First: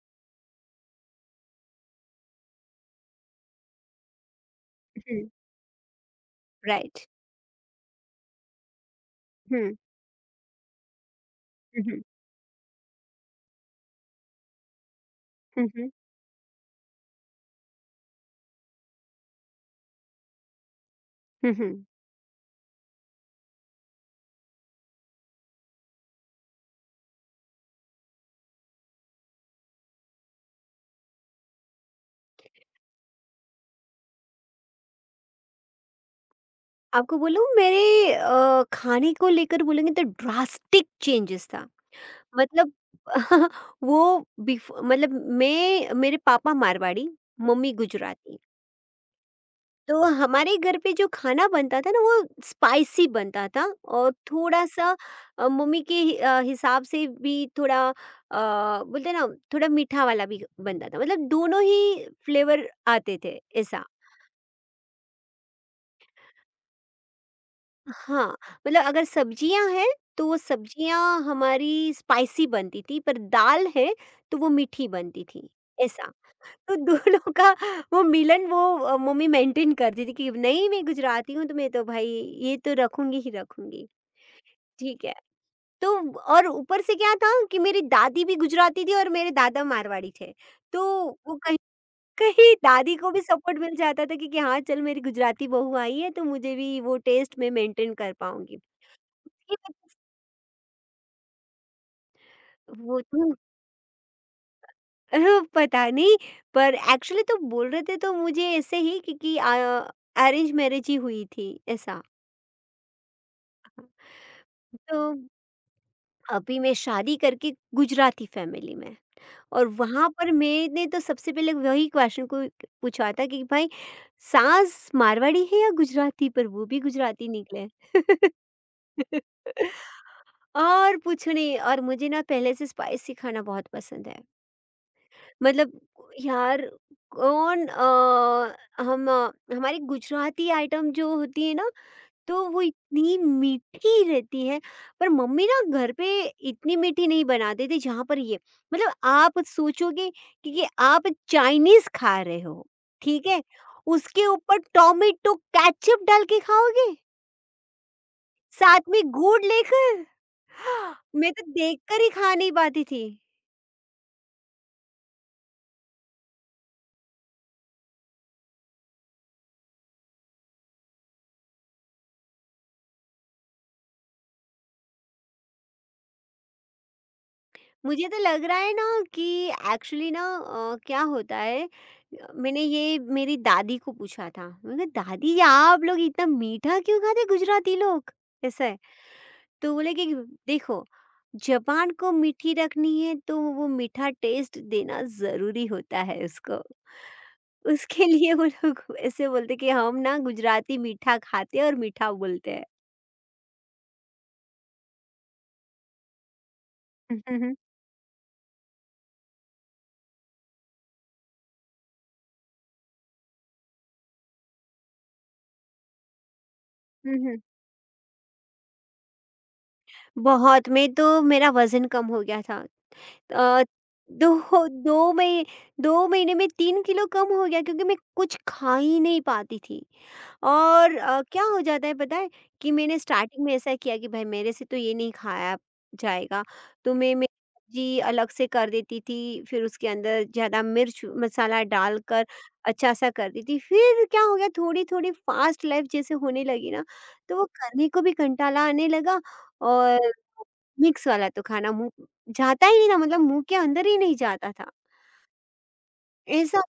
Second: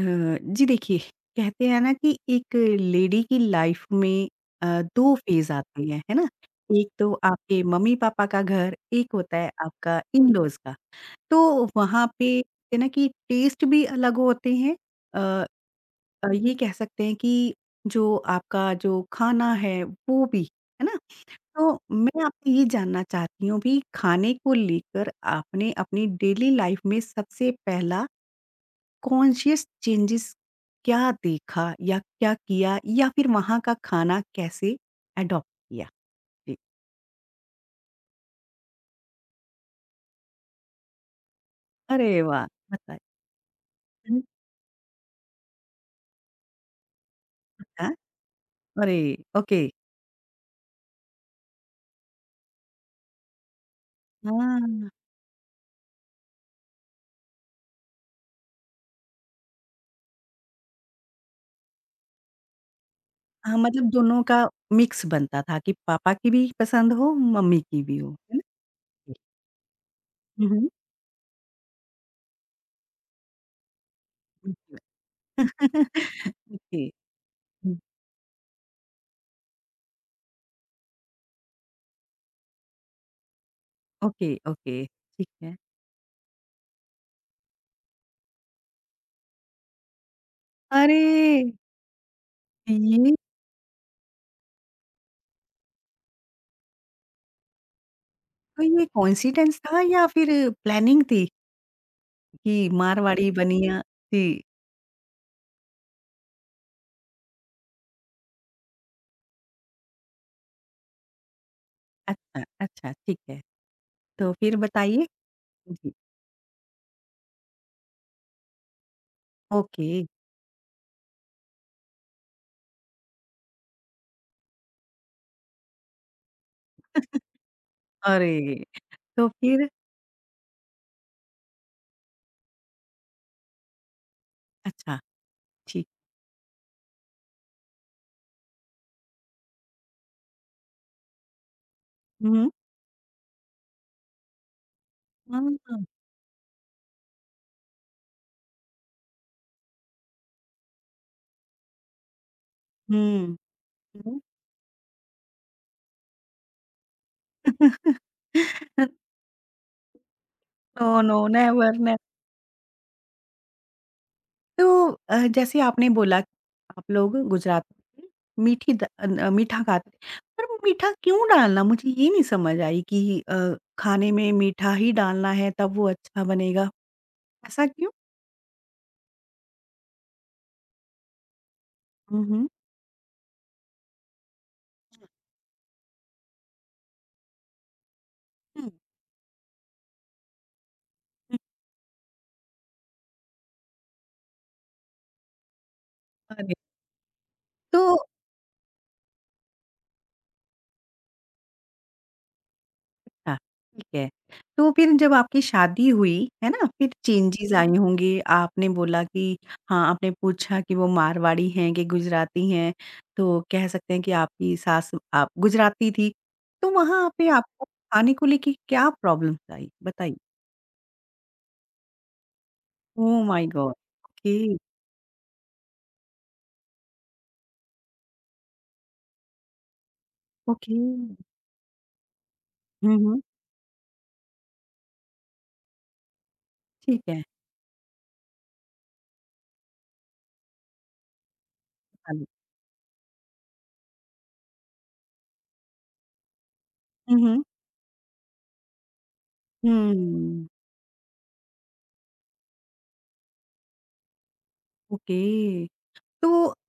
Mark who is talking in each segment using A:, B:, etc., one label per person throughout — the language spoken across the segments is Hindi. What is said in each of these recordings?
A: अ, जी देखिए, कहते हैं ना कि एक लेडी की लाइफ में अ, 2
B: हुँ,
A: फेज़ आते हैं, है ना? एक
B: राइट।
A: तो आपके मम्मी-पापा का घर, एक होता है
B: हुँ,
A: आपका इन-लॉज़ का। तो
B: हुँ, हुँ,
A: वहाँ पे कहते हैं ना कि टेस्ट भी अलग होते हैं। अ
B: हुँ, हुँ,
A: ये कह सकते हैं कि जो आपका जो खाना है वो भी, है ना?
B: हुँ,
A: तो
B: हुँ।
A: मैं आपसे ये जानना चाहती हूँ भी खाने को लेकर आपने अपनी डेली लाइफ में सबसे पहला कॉन्शियस चेंजेस क्या देखा या क्या किया या फिर वहाँ का खाना कैसे अडॉप्ट किया? जी।
B: आपको बोलूँ मेरे खाने को लेकर बोलेंगे तो ड्रास्टिक चेंजेस था।
A: अरे वाह!
B: मतलब
A: बताइए।
B: वो
A: हुँ,
B: बिफ मतलब मैं मेरे पापा मारवाड़ी, मम्मी
A: अच्छा।
B: गुजराती।
A: अरे! ओके।
B: तो हमारे घर पे जो खाना बनता था ना वो स्पाइसी बनता था और
A: हाँ।
B: थोड़ा-सा मम्मी के हिसाब से भी थोड़ा बोलते हैं ना थोड़ा मीठा वाला भी बनता था। मतलब दोनों ही फ्लेवर आते थे
A: हाँ,
B: ऐसा।
A: मतलब दोनों का मिक्स बनता था कि पापा की भी पसंद हो, मम्मी की भी हो,
B: हाँ,
A: है ना?
B: मतलब अगर सब्जियाँ हैं तो वो
A: हुँ, हुँ।
B: सब्जियाँ हमारी स्पाइसी बनती थी पर दाल है तो वो मीठी बनती थी, ऐसा। तो
A: ओके।
B: दोनों का
A: हुँ,
B: वो मिलन वो मम्मी मेंटेन करती थी कि नहीं मैं गुजराती हूँ तो मैं तो भाई ये तो रखूँगी ही रखूँगी,
A: ओके, ओके।
B: ठीक है।
A: ठीक है।
B: तो और ऊपर से क्या था कि मेरी दादी भी गुजराती थी और मेरे दादा मारवाड़ी थे। तो
A: अरे!
B: वो कहीं कहीं दादी को
A: ये
B: भी सपोर्ट मिल जाता था कि हाँ, चल मेरी गुजराती बहू आई है तो मुझे भी वो टेस्ट मैं मेंटेन कर पाऊँगी।
A: तो ये कोइंसिडेंस था या फिर प्लानिंग थी कि
B: वो तो
A: मारवाड़ी बनिया? जी।
B: अ, पता नहीं पर एक्चुअली तो बोल रहे थे तो मुझे ऐसे ही क्योंकि अरेंज मैरिज ही हुई थी ऐसा।
A: अच्छा, अच्छा, ठीक है। तो फिर
B: तो
A: बताइए? जी।
B: अभी मैं शादी करके गुजराती फैमिली में और
A: ओके,
B: वहां पर मैंने तो सबसे पहले वही क्वेश्चन को पूछा था कि भाई सास मारवाड़ी है या गुजराती पर वो भी गुजराती निकले।
A: अरे! तो फिर
B: और पूछने और मुझे ना पहले से स्पाइसी खाना बहुत पसंद है
A: अच्छा,
B: मतलब
A: ठीक।
B: यार कौन हमारी गुजराती आइटम जो होती है ना
A: हुँ,
B: तो
A: हुँ।
B: वो इतनी मीठी रहती है पर
A: हाँ,
B: मम्मी
A: हुँ,
B: ना घर पे इतनी मीठी नहीं बनाते थे जहाँ पर ये मतलब आप सोचोगे कि आप चाइनीज खा रहे हो। ठीक
A: हुँ।
B: है उसके ऊपर टोमेटो केचप डाल के खाओगे साथ में गुड़ लेकर।
A: नो, नो,
B: मैं तो
A: नेवर, ने
B: देखकर ही खा नहीं पाती थी।
A: तो जैसे आपने बोला कि आप लोग गुजरात में मीठी द मीठा खाते थे, पर वो मीठा क्यों डालना? मुझे ये नहीं समझ आई कि खाने में मीठा ही डालना है तब वो अच्छा बनेगा, ऐसा क्यों?
B: मुझे तो लग रहा है ना कि एक्चुअली ना क्या होता है
A: हुँ, हुँ।
B: मैंने ये मेरी दादी को पूछा था। मैंने कहा दादी ये आप लोग इतना मीठा क्यों खाते गुजराती लोग
A: हुँ,
B: ऐसा
A: हुँ।
B: है? तो बोले कि देखो जबान को मीठी रखनी है तो वो मीठा टेस्ट देना जरूरी होता है
A: अरे!
B: उसको।
A: तो
B: उसके लिए वो लोग ऐसे बोलते कि हम ना गुजराती मीठा खाते हैं और मीठा बोलते हैं।
A: हाँ, ठीक है। तो फिर जब आपकी शादी हुई, है ना? फिर चेंजेज़
B: हम्म।
A: हुँ। आई होंगी। आपने बोला कि हाँ, आपने पूछा कि वो मारवाड़ी हैं कि गुजराती हैं, तो कह सकते हैं कि आपकी सास आप गुजराती थी। तो वहाँ
B: हम्म,
A: पे
B: हम्म।
A: आपको खाने को लेके क्या प्रॉब्लम्स आई? बताइए।
B: बहुत, मैं तो मेरा वजन कम हो गया था।
A: Oh my
B: uh,
A: God! Okay,
B: दो 2 मही 2 महीने में 3 किलो कम हो गया क्योंकि मैं कुछ खा ही नहीं पाती थी।
A: ओके।
B: और क्या हो जाता है पता है कि
A: हुँ,
B: मैंने
A: हुँ।
B: स्टार्टिंग में ऐसा किया कि भाई मेरे से तो ये नहीं खाया जाएगा, तो
A: ठीक
B: मैं
A: है।
B: मैं सब्ज़ी अलग से कर देती थी, फिर उसके अंदर ज़्यादा मिर्च मसाला डालकर अच्छा-सा कर देती थी। फिर क्या हो गया थोड़ी-थोड़ी फ़ास्ट लाइफ़ जैसे होने लगी ना,
A: हुँ,
B: तो
A: हुँ।
B: वो करने को भी कंटाला आने लगा और
A: हुँ,
B: मिक्स वाला तो खाना मुँह जाता ही नहीं था मतलब मुँह के अंदर ही नहीं जाता था।
A: ओके। तो
B: ऐसा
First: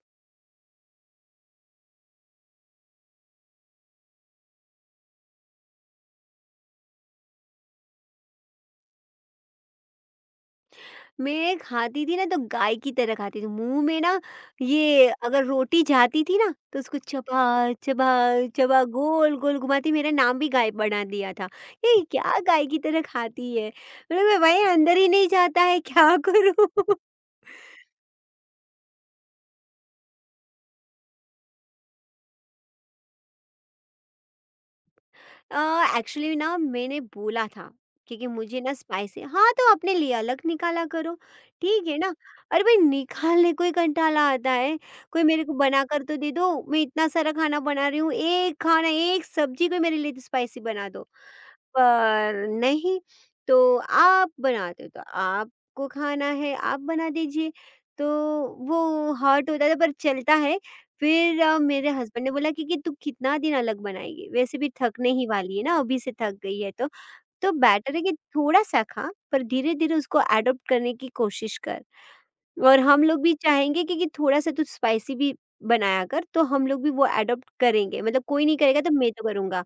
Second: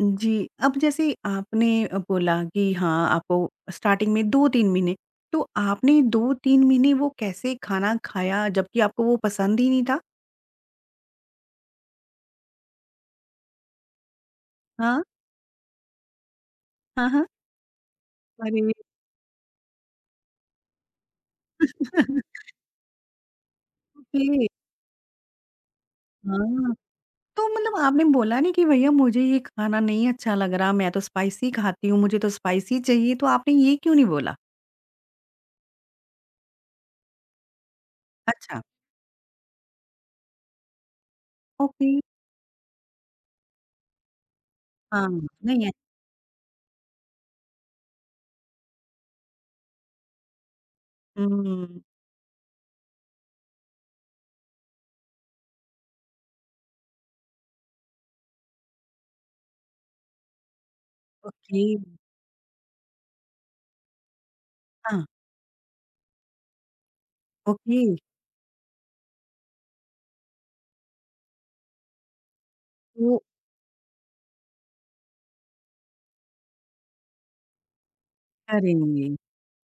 A: जी, अब जैसे आपने बोला कि हाँ, आपको स्टार्टिंग में 2-3 महीने, तो आपने 2-3 महीने वो कैसे खाना खाया जबकि आपको वो पसंद ही नहीं था?
B: मैं खाती थी ना तो गाय की तरह खाती थी। मुँह में ना
A: हाँ,
B: ये अगर रोटी जाती थी ना तो उसको
A: हाँ, हाँ।
B: चबा, चबा,
A: अरे!
B: चबा गोल-गोल घुमाती मेरा नाम भी गाय बना दिया था। ये क्या गाय की तरह खाती है? मतलब मैं
A: ओके,
B: वही अंदर ही नहीं जाता है क्या
A: हाँ।
B: करूँ?
A: तो मतलब आपने बोला नहीं कि भैया मुझे ये खाना नहीं अच्छा लग रहा, मैं तो स्पाइसी खाती हूँ, मुझे तो स्पाइसी चाहिए, तो आपने ये क्यों नहीं बोला?
B: एक्चुअली ना मैंने बोला था क्योंकि
A: अच्छा,
B: मुझे ना स्पाइसी हाँ तो आपने लिया अलग निकाला करो ठीक
A: ओके,
B: है ना अरे भाई निकालने कोई कंटाला आता है
A: हाँ,
B: कोई मेरे को
A: नहीं है
B: बना कर तो दे दो मैं इतना सारा खाना बना रही हूँ एक खाना एक सब्जी कोई मेरे लिए स्पाइसी बना दो
A: हुँ,
B: पर नहीं तो आप बनाते हो तो आपको खाना है आप बना दीजिए। तो वो हॉट होता था पर चलता है। फिर
A: ओके,
B: मेरे हस्बैंड ने बोला कि तू कितना दिन अलग बनाएगी, वैसे भी
A: हाँ,
B: थकने ही वाली है ना, अभी से थक गई है तो। तो
A: ओके,
B: बेटर है कि थोड़ा-सा खा, पर धीरे-धीरे उसको एडॉप्ट करने की कोशिश कर। और हम
A: तो
B: लोग भी चाहेंगे कि थोड़ा-सा तू स्पाइसी भी बनाया कर, तो हम लोग भी वो एडॉप्ट करेंगे। मतलब कोई नहीं
A: अरे!
B: करेगा तो मैं तो करूँगा।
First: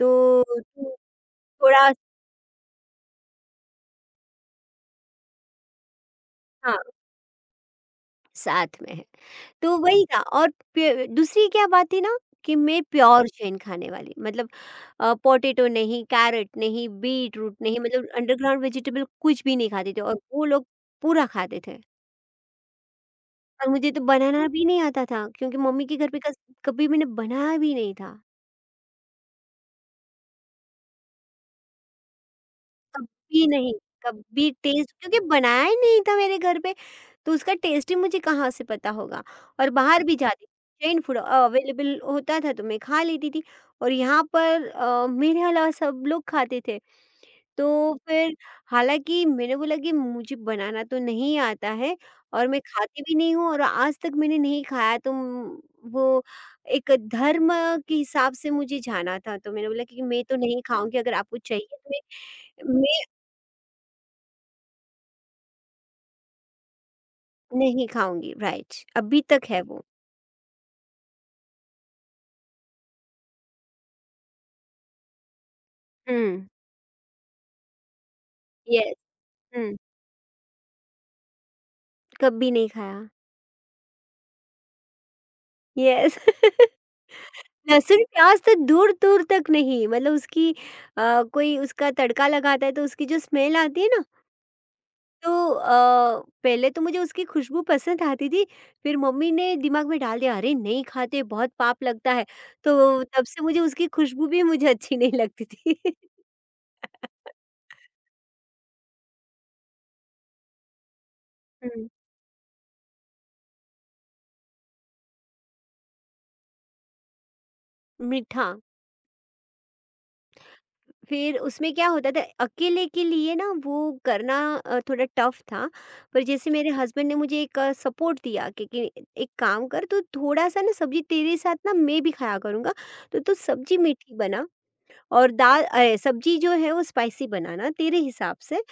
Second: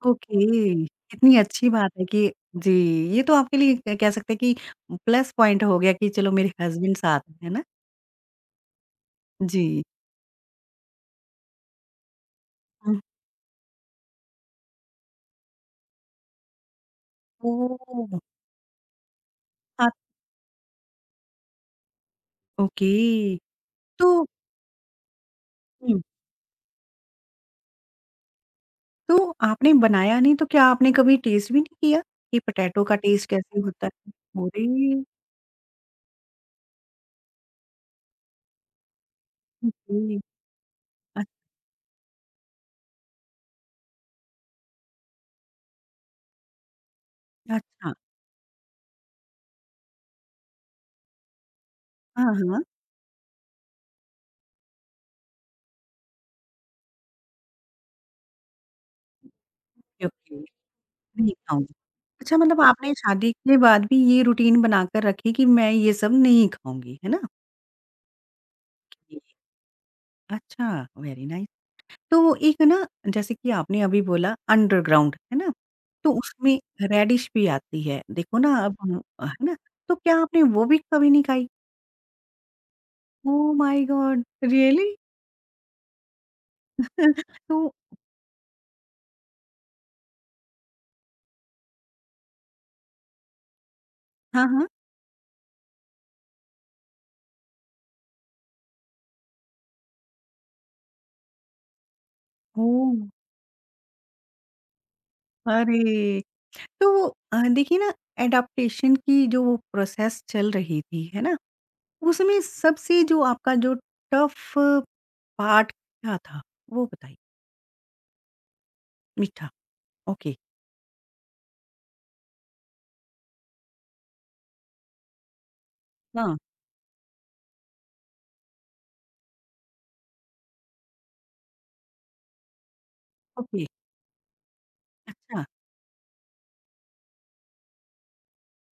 B: तो
A: ओके,
B: तू
A: कितनी अच्छी
B: थोड़ा।
A: बात है कि जी, ये तो आपके लिए क कह सकते हैं कि प्लस पॉइंट हो गया कि चलो मेरे
B: हाँ,
A: हस्बैंड साथ में है ना?
B: साथ में है। तो
A: जी।
B: वही था और प्य दूसरी क्या बात थी ना कि मैं
A: हुँ,
B: प्योर चैन खाने वाली मतलब पोटैटो नहीं, कैरेट नहीं, बीट रूट नहीं मतलब
A: ओह!
B: अंडरग्राउंड वेजिटेबल कुछ भी नहीं खाती
A: आप
B: थी और वो लोग पूरा खाते थे।
A: ओके,
B: और मुझे तो
A: तो
B: बनाना भी नहीं आता था क्योंकि मम्मी के
A: हुँ,
B: घर पे कस कभी मैंने बनाया भी नहीं था।
A: तो आपने बनाया नहीं तो क्या आपने कभी टेस्ट भी नहीं किया कि पोटैटो का टेस्ट
B: कभी
A: कैसे
B: नहीं,
A: होता है?
B: कभी टेस्ट
A: अरे!
B: क्योंकि बनाया ही नहीं था मेरे घर पे, तो उसका टेस्ट ही मुझे कहाँ से पता होगा। और बाहर भी
A: ओके,
B: जाती जैन फूड अवेलेबल होता था तो मैं खा लेती थी और यहाँ पर मेरे अलावा सब लोग खाते थे।
A: अच्छा, अच्छा।
B: तो फिर हालाँकि मैंने बोला कि मुझे बनाना तो नहीं आता है
A: हाँ,
B: और मैं
A: हाँ,
B: खाती भी नहीं हूँ और आज तक मैंने नहीं खाया तो वो एक धर्म के हिसाब से मुझे जाना था, तो मैंने बोला कि
A: ओके,
B: मैं
A: ओके,
B: तो नहीं खाऊँगी अगर
A: नहीं
B: आपको
A: खाऊँगी।
B: चाहिए
A: अच्छा मतलब
B: तो मैं
A: आपने शादी के बाद भी ये रूटीन बनाकर रखी कि मैं ये सब नहीं खाऊँगी, है ना?
B: नहीं खाऊँगी, राइट।
A: जी,
B: अभी तक है वो।
A: अच्छा, वेरी नाइस। तो वो एक ना जैसे कि आपने अभी बोला अंडरग्राउंड, है ना? तो
B: हुँ,
A: उसमें रेडिश भी आती है, देखो ना अब हम
B: येस,
A: है ना?
B: हुँ,
A: तो क्या आपने वो भी कभी नहीं खाई?
B: कभी नहीं खाया।
A: Oh my God! Really?
B: Yes.
A: तो
B: लहसुन-प्याज़। तो दूर-दूर तक नहीं, मतलब उसकी कोई उसका तड़का लगाता है, तो उसकी जो स्मेल आती है ना,
A: हाँ, हाँ।
B: तो पहले तो मुझे उसकी खुशबू पसंद आती थी, फिर मम्मी ने दिमाग में डाल दिया, "अरे! नहीं खाते, बहुत पाप लगता है।"
A: ओह!
B: तो तब से मुझे उसकी खुशबू भी मुझे अच्छी नहीं लगती थी।
A: अरे! तो वो, देखिए ना एडॉप्टेशन की जो वो प्रोसेस चल रही थी, है ना?
B: हुँ,
A: उसमें सबसे जो आपका जो टफ पार्ट क्या था? वो बताइए।
B: मीठा।
A: मीठा, ओके।
B: फिर उसमें क्या होता था अकेले के लिए ना वो करना थोड़ा टफ था पर
A: हाँ,
B: जैसे मेरे हस्बैंड ने मुझे एक सपोर्ट दिया कि एक काम कर तो थोड़ा सा ना सब्जी तेरे साथ ना मैं भी खाया करूँगा तो तू
A: ओके।
B: सब्जी मीठी बना। और
A: अच्छा,
B: दाल अरे, सब्जी जो है वो स्पाइसी बनाना तेरे हिसाब से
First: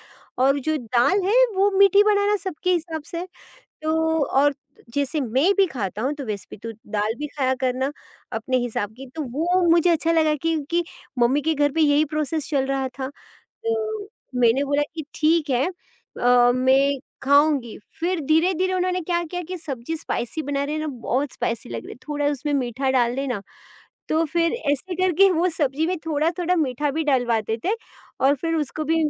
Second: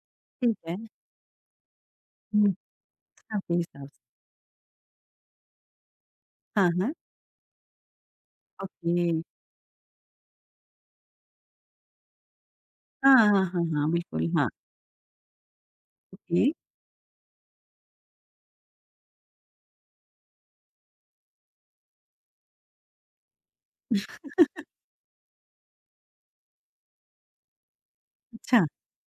A: ठीक
B: और जो
A: है।
B: दाल है वो मीठी बनाना सबके हिसाब से।
A: हुँ,
B: तो और जैसे मैं भी खाता हूँ तो वैसे भी
A: हाँ,
B: तू
A: हाँ।
B: दाल भी खाया करना अपने हिसाब
A: ओके।
B: की। तो वो मुझे अच्छा लगा क्योंकि मम्मी के घर पे यही प्रोसेस चल रहा था।
A: हाँ, हाँ, हाँ, हाँ,
B: तो
A: बिल्कुल, हाँ।
B: मैंने बोला कि ठीक है
A: ओके,
B: मैं खाऊँगी। फिर धीरे-धीरे उन्होंने क्या किया कि सब्ज़ी स्पाइसी बना रहे हैं ना बहुत स्पाइसी लग रही है, थोड़ा उसमें मीठा डाल देना। तो फिर ऐसे करके वो सब्ज़ी में थोड़ा-थोड़ा मीठा भी डलवाते थे और फिर
A: अच्छा,
B: उसको भी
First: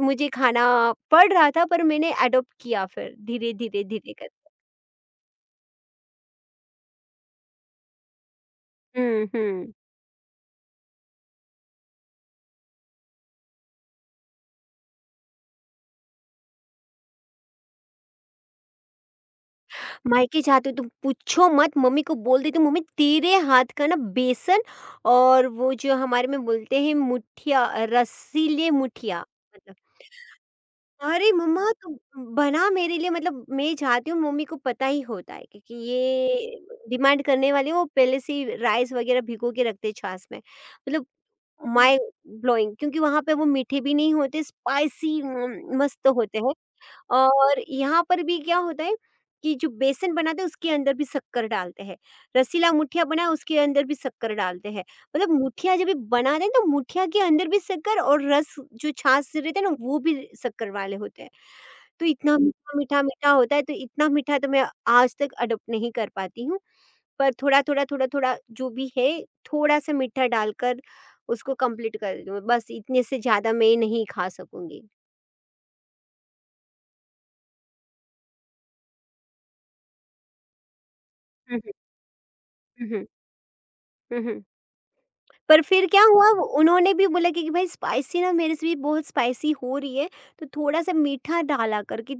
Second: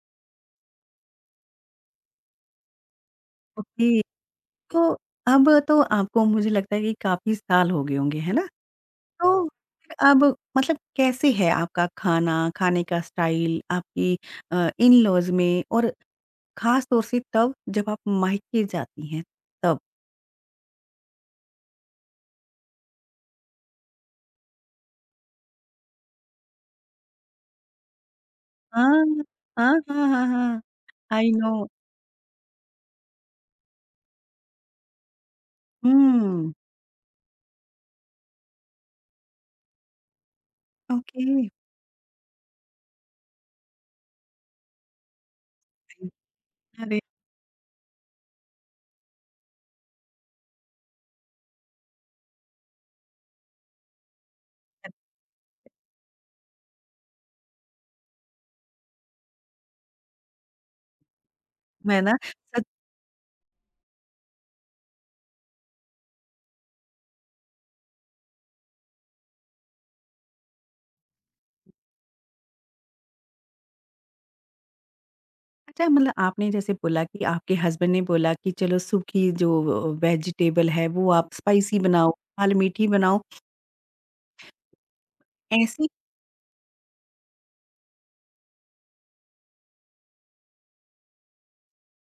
B: मुझे खाना पड़ रहा था पर मैंने एडॉप्ट किया फिर धीरे-धीरे,
A: ओके।
B: धीरे कर।
A: तो अब तो आपको मुझे लगता है कि काफ़ी साल हो गए होंगे, है ना?
B: हुँ,
A: तो
B: हुँ।
A: अब मतलब कैसे है आपका खाना, खाने का स्टाइल आपकी इन-लॉज़ में और ख़ास तौर से तब जब आप मायके जाती हैं, तब?
B: मायके जाती हूँ तो पूछो मत मम्मी को बोल देती हूँ मम्मी तेरे हाथ का ना बेसन और वो जो हमारे में बोलते हैं मुठिया, रसीले
A: हाँ,
B: मुठिया,
A: हाँ,
B: मतलब
A: हाँ, हाँ, हाँ। आई
B: अरे मम्मा
A: नो।
B: तुम बना मेरे लिए मतलब मैं जाती हूँ मम्मी को पता ही होता है क्योंकि
A: हुँ,
B: ये डिमांड करने वाले हैं, वो पहले से ही राइस वगैरह भिगो के रखते हैं छाछ में। मतलब
A: ओके।
B: माइंड ब्लोइंग क्योंकि वहाँ पे वो मीठे भी नहीं होते स्पाइसी मस्त होते हैं।
A: अरे!
B: और यहाँ पर भी क्या होता है कि जो बेसन बनाते हैं उसके अंदर भी शक्कर डालते हैं, रसीला मुठिया बनाए उसके अंदर भी शक्कर डालते हैं, मतलब मुठिया जब भी बनाते हैं तो मुठिया के अंदर भी शक्कर और रस जो छाछ रहते हैं ना वो भी शक्कर वाले होते हैं।
A: मैं
B: तो
A: ना
B: इतना
A: सच
B: मीठा मीठा मीठा होता है तो इतना मीठा तो मैं आज तक अडोप्ट नहीं कर पाती हूँ, पर थोड़ा थोड़ा थोड़ा थोड़ा जो भी है थोड़ा सा मीठा डालकर उसको कंप्लीट कर दूँ बस इतने से ज़्यादा मैं नहीं खा सकूंगी।
A: अच्छा मतलब आपने जैसे बोला कि आपके हस्बैंड ने बोला कि चलो सूखी जो वेजिटेबल है वो आप
B: हम्म,
A: स्पाइसी बनाओ, लाल मीठी
B: हम्म
A: बनाओ।
B: हम्म हम्म। पर फिर
A: ऐसी
B: क्या हुआ वो उन्होंने भी बोला कि भाई स्पाइसी ना मेरे से भी बहुत स्पाइसी हो रही है तो थोड़ा सा मीठा डाला कर कि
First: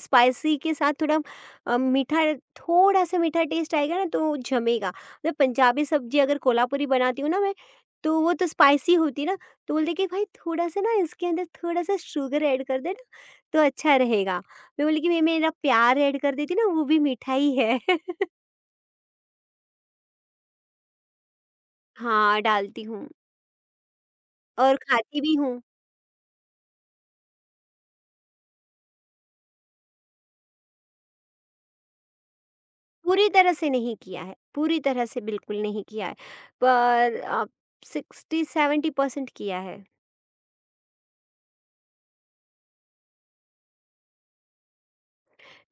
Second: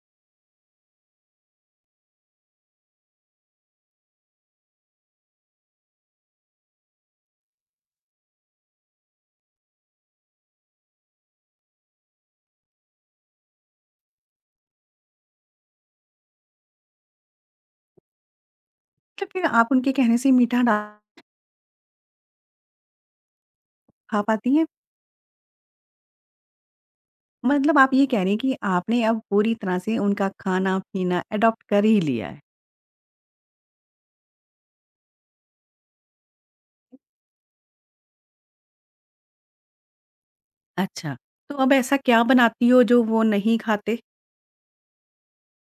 B: स्पाइसी के साथ थोड़ा मीठा थोड़ा सा मीठा टेस्ट आएगा ना तो जमेगा मतलब पंजाबी सब्जी अगर कोल्हापुरी बनाती हूँ ना मैं तो वो तो स्पाइसी होती है ना तो बोलते कि भाई थोड़ा सा ना इसके अंदर थोड़ा सा शुगर ऐड कर देना तो अच्छा रहेगा। मैं बोली कि मैं मेरा प्यार ऐड कर देती ना वो भी मीठा ही है।
A: मतलब फिर आप उनके कहने से मीठा डाल
B: हाँ डालती हूँ
A: खा पाती हैं?
B: और खाती भी।
A: मतलब आप ये कह रही हैं कि आपने अब पूरी तरह से उनका खाना-पीना एडॉप्ट कर ही लिया है।
B: पूरी तरह से नहीं किया है, पूरी तरह से बिल्कुल नहीं किया है, पर 60-70% परसेंट किया है।
A: अच्छा, तो अब ऐसा क्या बनाती हो जो वो नहीं खाते?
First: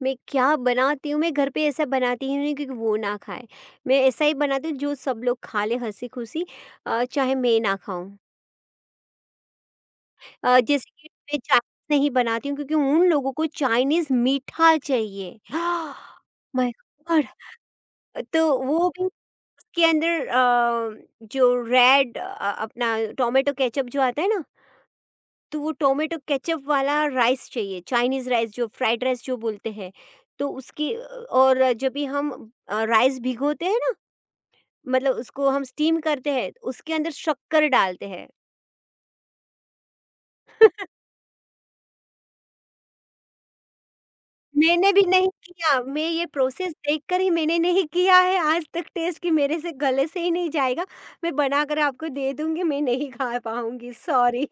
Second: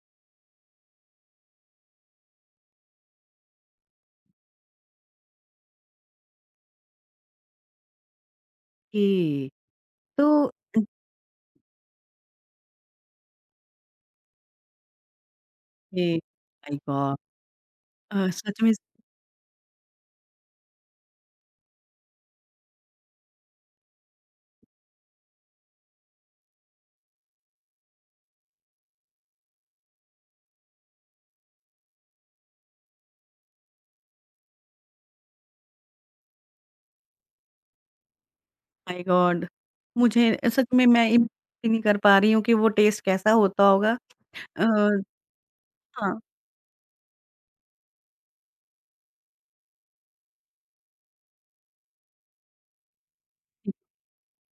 B: मैं क्या बनाती हूँ, मैं घर पे ऐसा बनाती ही नहीं क्योंकि वो ना खाए। मैं ऐसा ही बनाती हूँ जो सब लोग खा लें हँसी-खुशी, चाहे मैं ना खाऊँ।
A: ए तो
B: जैसे कि मैं चाइनीज़ नहीं बनाती हूँ क्योंकि उन लोगों को चाइनीज़ मीठा चाहिए।
A: Eh
B: my
A: my God!
B: God! तो
A: सच में
B: वो भी उसके अंदर जो रेड अपना टोमेटो केचअप जो आता है ना तो वो टोमेटो केचप वाला राइस चाहिए, चाइनीज़ राइस जो फ्राइड राइस जो बोलते हैं। तो उसकी और जब भी हम राइस भिगोते हैं ना, मतलब उसको हम स्टीम करते हैं, उसके अंदर शक्कर डालते हैं।
A: My God! मुझे सच में मैं इमेजिन भी नहीं कर पा रही हूँ कि वो टेस्ट कैसा होता होगा। अ,
B: मैंने भी नहीं किया, मैं
A: हाँ,
B: ये प्रोसेस देखकर ही मैंने नहीं किया है आज तक टेस्ट कि मेरे से गले से ही नहीं जाएगा। मैं बनाकर आपको दे दूँगी, मैं नहीं खा पाऊँगी, सॉरी।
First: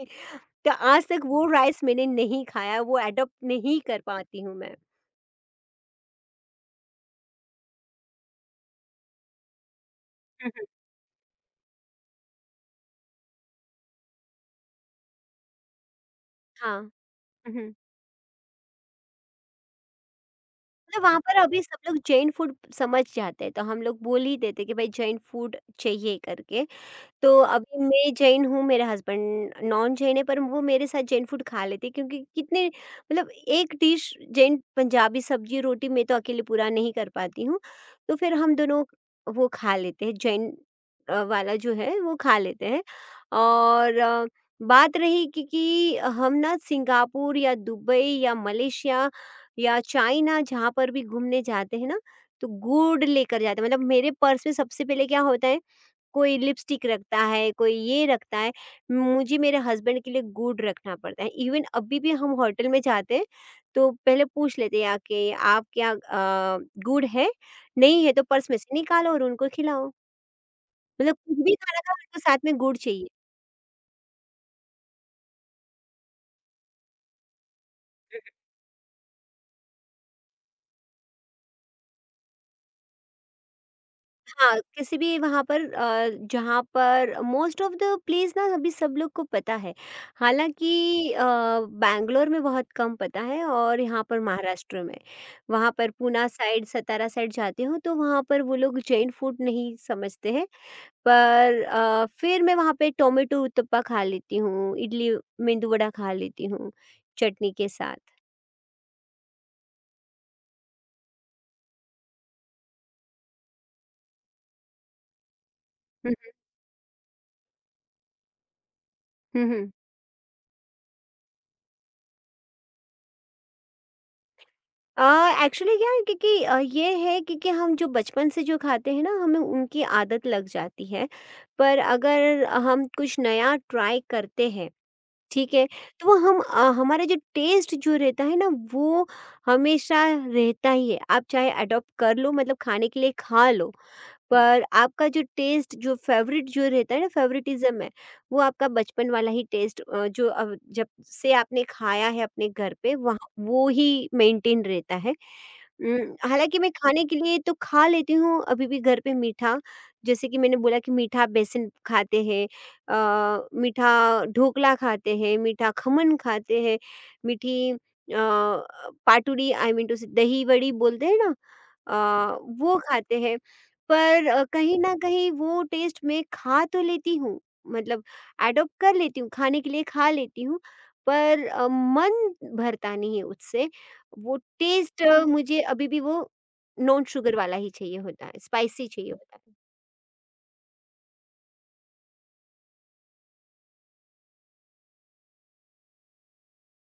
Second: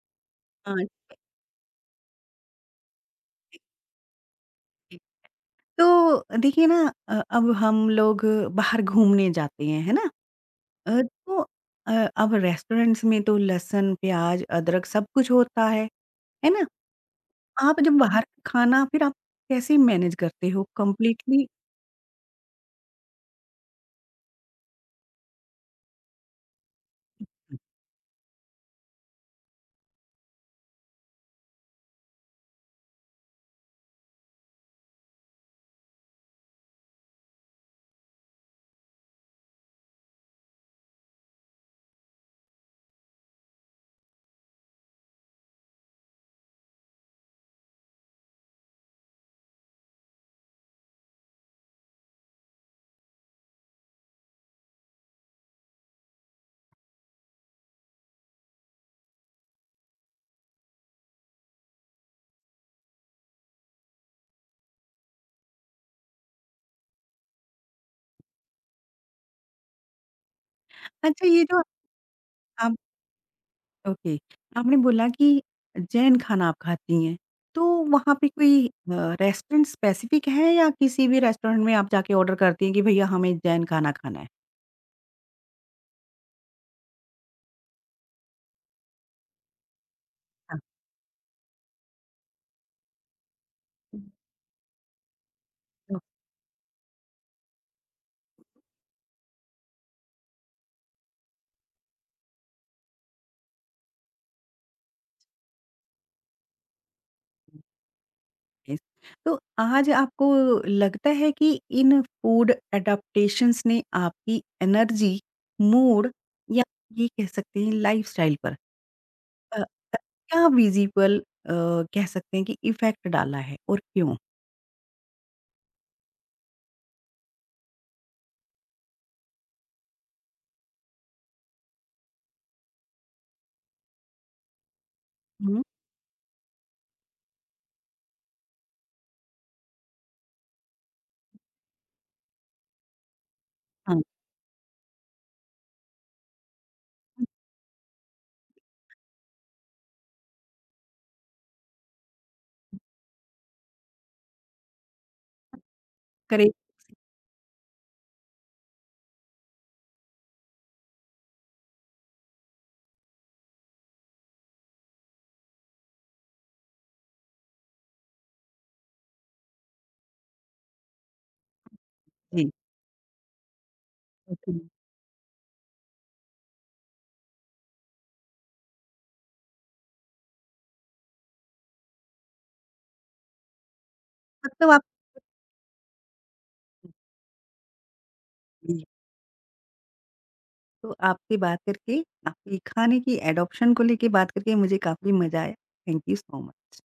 B: तो
A: हाँ,
B: आज तक वो राइस मैंने नहीं खाया, वो एडॉप्ट
A: ठीक,
B: नहीं कर पाती हूँ मैं।
A: ठीक। तो देखिए ना अब हम लोग बाहर घूमने जाते हैं, है ना?
B: हुँ, हुँ।
A: अ, तो अ, अब रेस्टोरेंट्स में तो लहसुन, प्याज़, अदरक सब कुछ होता है ना?
B: हाँ। हुँ, हुँ।
A: आप जब बाहर खाना फिर आप कैसे मैनेज करते हो
B: मतलब वहाँ पर
A: कंप्लीटली
B: अभी सब लोग जैन फूड समझ जाते हैं तो हम लोग बोल ही देते कि भाई जैन फूड चाहिए करके, तो अभी मैं जैन हूँ, मेरे हस्बैंड नॉन जैन है पर वो मेरे साथ जैन फूड खा लेते हैं क्योंकि कितने मतलब एक डिश जैन पंजाबी सब्जी रोटी मैं तो अकेले पूरा नहीं कर पाती हूँ। तो फिर हम दोनों वो खा लेते हैं जैन वाला जो है वो खा लेते हैं और बात रही कि हम ना सिंगापुर या दुबई या मलेशिया या चाइना जहाँ पर भी घूमने जाते हैं ना, तो गुड़ लेकर जाते हैं मतलब मेरे पर्स में सबसे पहले क्या होता है कोई लिपस्टिक रखता है, कोई ये रखता है। मुझे मेरे हस्बैंड के लिए गुड रखना पड़ता है। इवन अभी भी हम होटल में जाते हैं, तो पहले पूछ लेते हैं आके, "आप क्या गुड है? नहीं है तो पर्स में से निकालो और उनको खिलाओ।" मतलब
A: अच्छा
B: कुछ
A: ये
B: भी
A: जो
B: खाना खाओ, उनको साथ में
A: आप
B: गुड़ चाहिए।
A: ओके, आपने बोला कि जैन खाना आप खाती हैं, तो वहाँ पे कोई रेस्टोरेंट स्पेसिफिक है या किसी भी रेस्टोरेंट में आप जाके ऑर्डर करती हैं कि भैया हमें जैन खाना खाना है?
B: हाँ, किसी भी वहाँ पर जहाँ पर मोस्ट ऑफ द प्लेस ना अभी सब लोग को पता है। हालाँकि बैंगलोर में बहुत कम पता है और यहाँ
A: हाँ।
B: पर महाराष्ट्र में। वहाँ पर
A: okay,
B: Poona side, Satara side जाती हूँ तो वहाँ पर वो लोग जैन फूड नहीं समझते हैं। पर फिर मैं वहाँ पे टोमेटो उत्तपा खा लेती हूँ, इडली मेंदू वड़ा खा लेती हूँ, चटनी के साथ।
A: नाइस। तो आज आपको लगता है कि इन फूड एडाप्टेशंस ने आपकी एनर्जी, मूड
B: हुँ,
A: या ये कह सकते हैं लाइफ़स्टाइल पर
B: हुँ, हुँ,
A: अ, अ,
B: हुँ।
A: क्या विज़िबल कह सकते हैं कि इफ़ेक्ट डाला है और क्यों?
B: एक्चुअली क्या है क्योंकि ये है क्योंकि हम जो बचपन से जो खाते हैं ना हमें उनकी आदत लग जाती है पर अगर हम कुछ नया ट्राई करते हैं ठीक
A: हुँ।
B: है तो वो हम हमारा जो टेस्ट जो रहता है ना वो हमेशा रहता ही है आप चाहे अडॉप्ट कर लो मतलब खाने के लिए खा लो
A: हाँ,
B: पर आपका जो टेस्ट जो फेवरेट जो रहता है ना फेवरेटिज्म है वो आपका बचपन वाला ही टेस्ट जो अब जब से आपने खाया है अपने घर पे वहाँ वो ही मेंटेन रहता है।
A: करें
B: हालाँकि मैं खाने के लिए तो खा लेती हूँ अभी भी घर पे मीठा, जैसे कि मैंने बोला कि मीठा बेसन खाते हैं, मीठा ढोकला खाते हैं, मीठा खमन खाते हैं, मीठी पाटूड़ी आई मीन टू से दही वड़ी बोलते हैं ना
A: जी।
B: वो खाते हैं। पर
A: ओके।
B: कहीं न कहीं वो टेस्ट मैं खा तो लेती हूँ, मतलब एडॉप्ट कर लेती हूँ, खाने के लिए खा लेती हूँ, पर मन भरता नहीं है उससे वो
A: मतलब आप
B: टेस्ट, मुझे अभी भी वो नॉन शुगर वाला ही चाहिए होता है,
A: जी,
B: स्पाइसी चाहिए होता है।
A: तो आपसे बात करके, आपकी खाने की एडॉप्शन को लेके बात करके मुझे काफ़ी मज़ा आया। Thank you so much.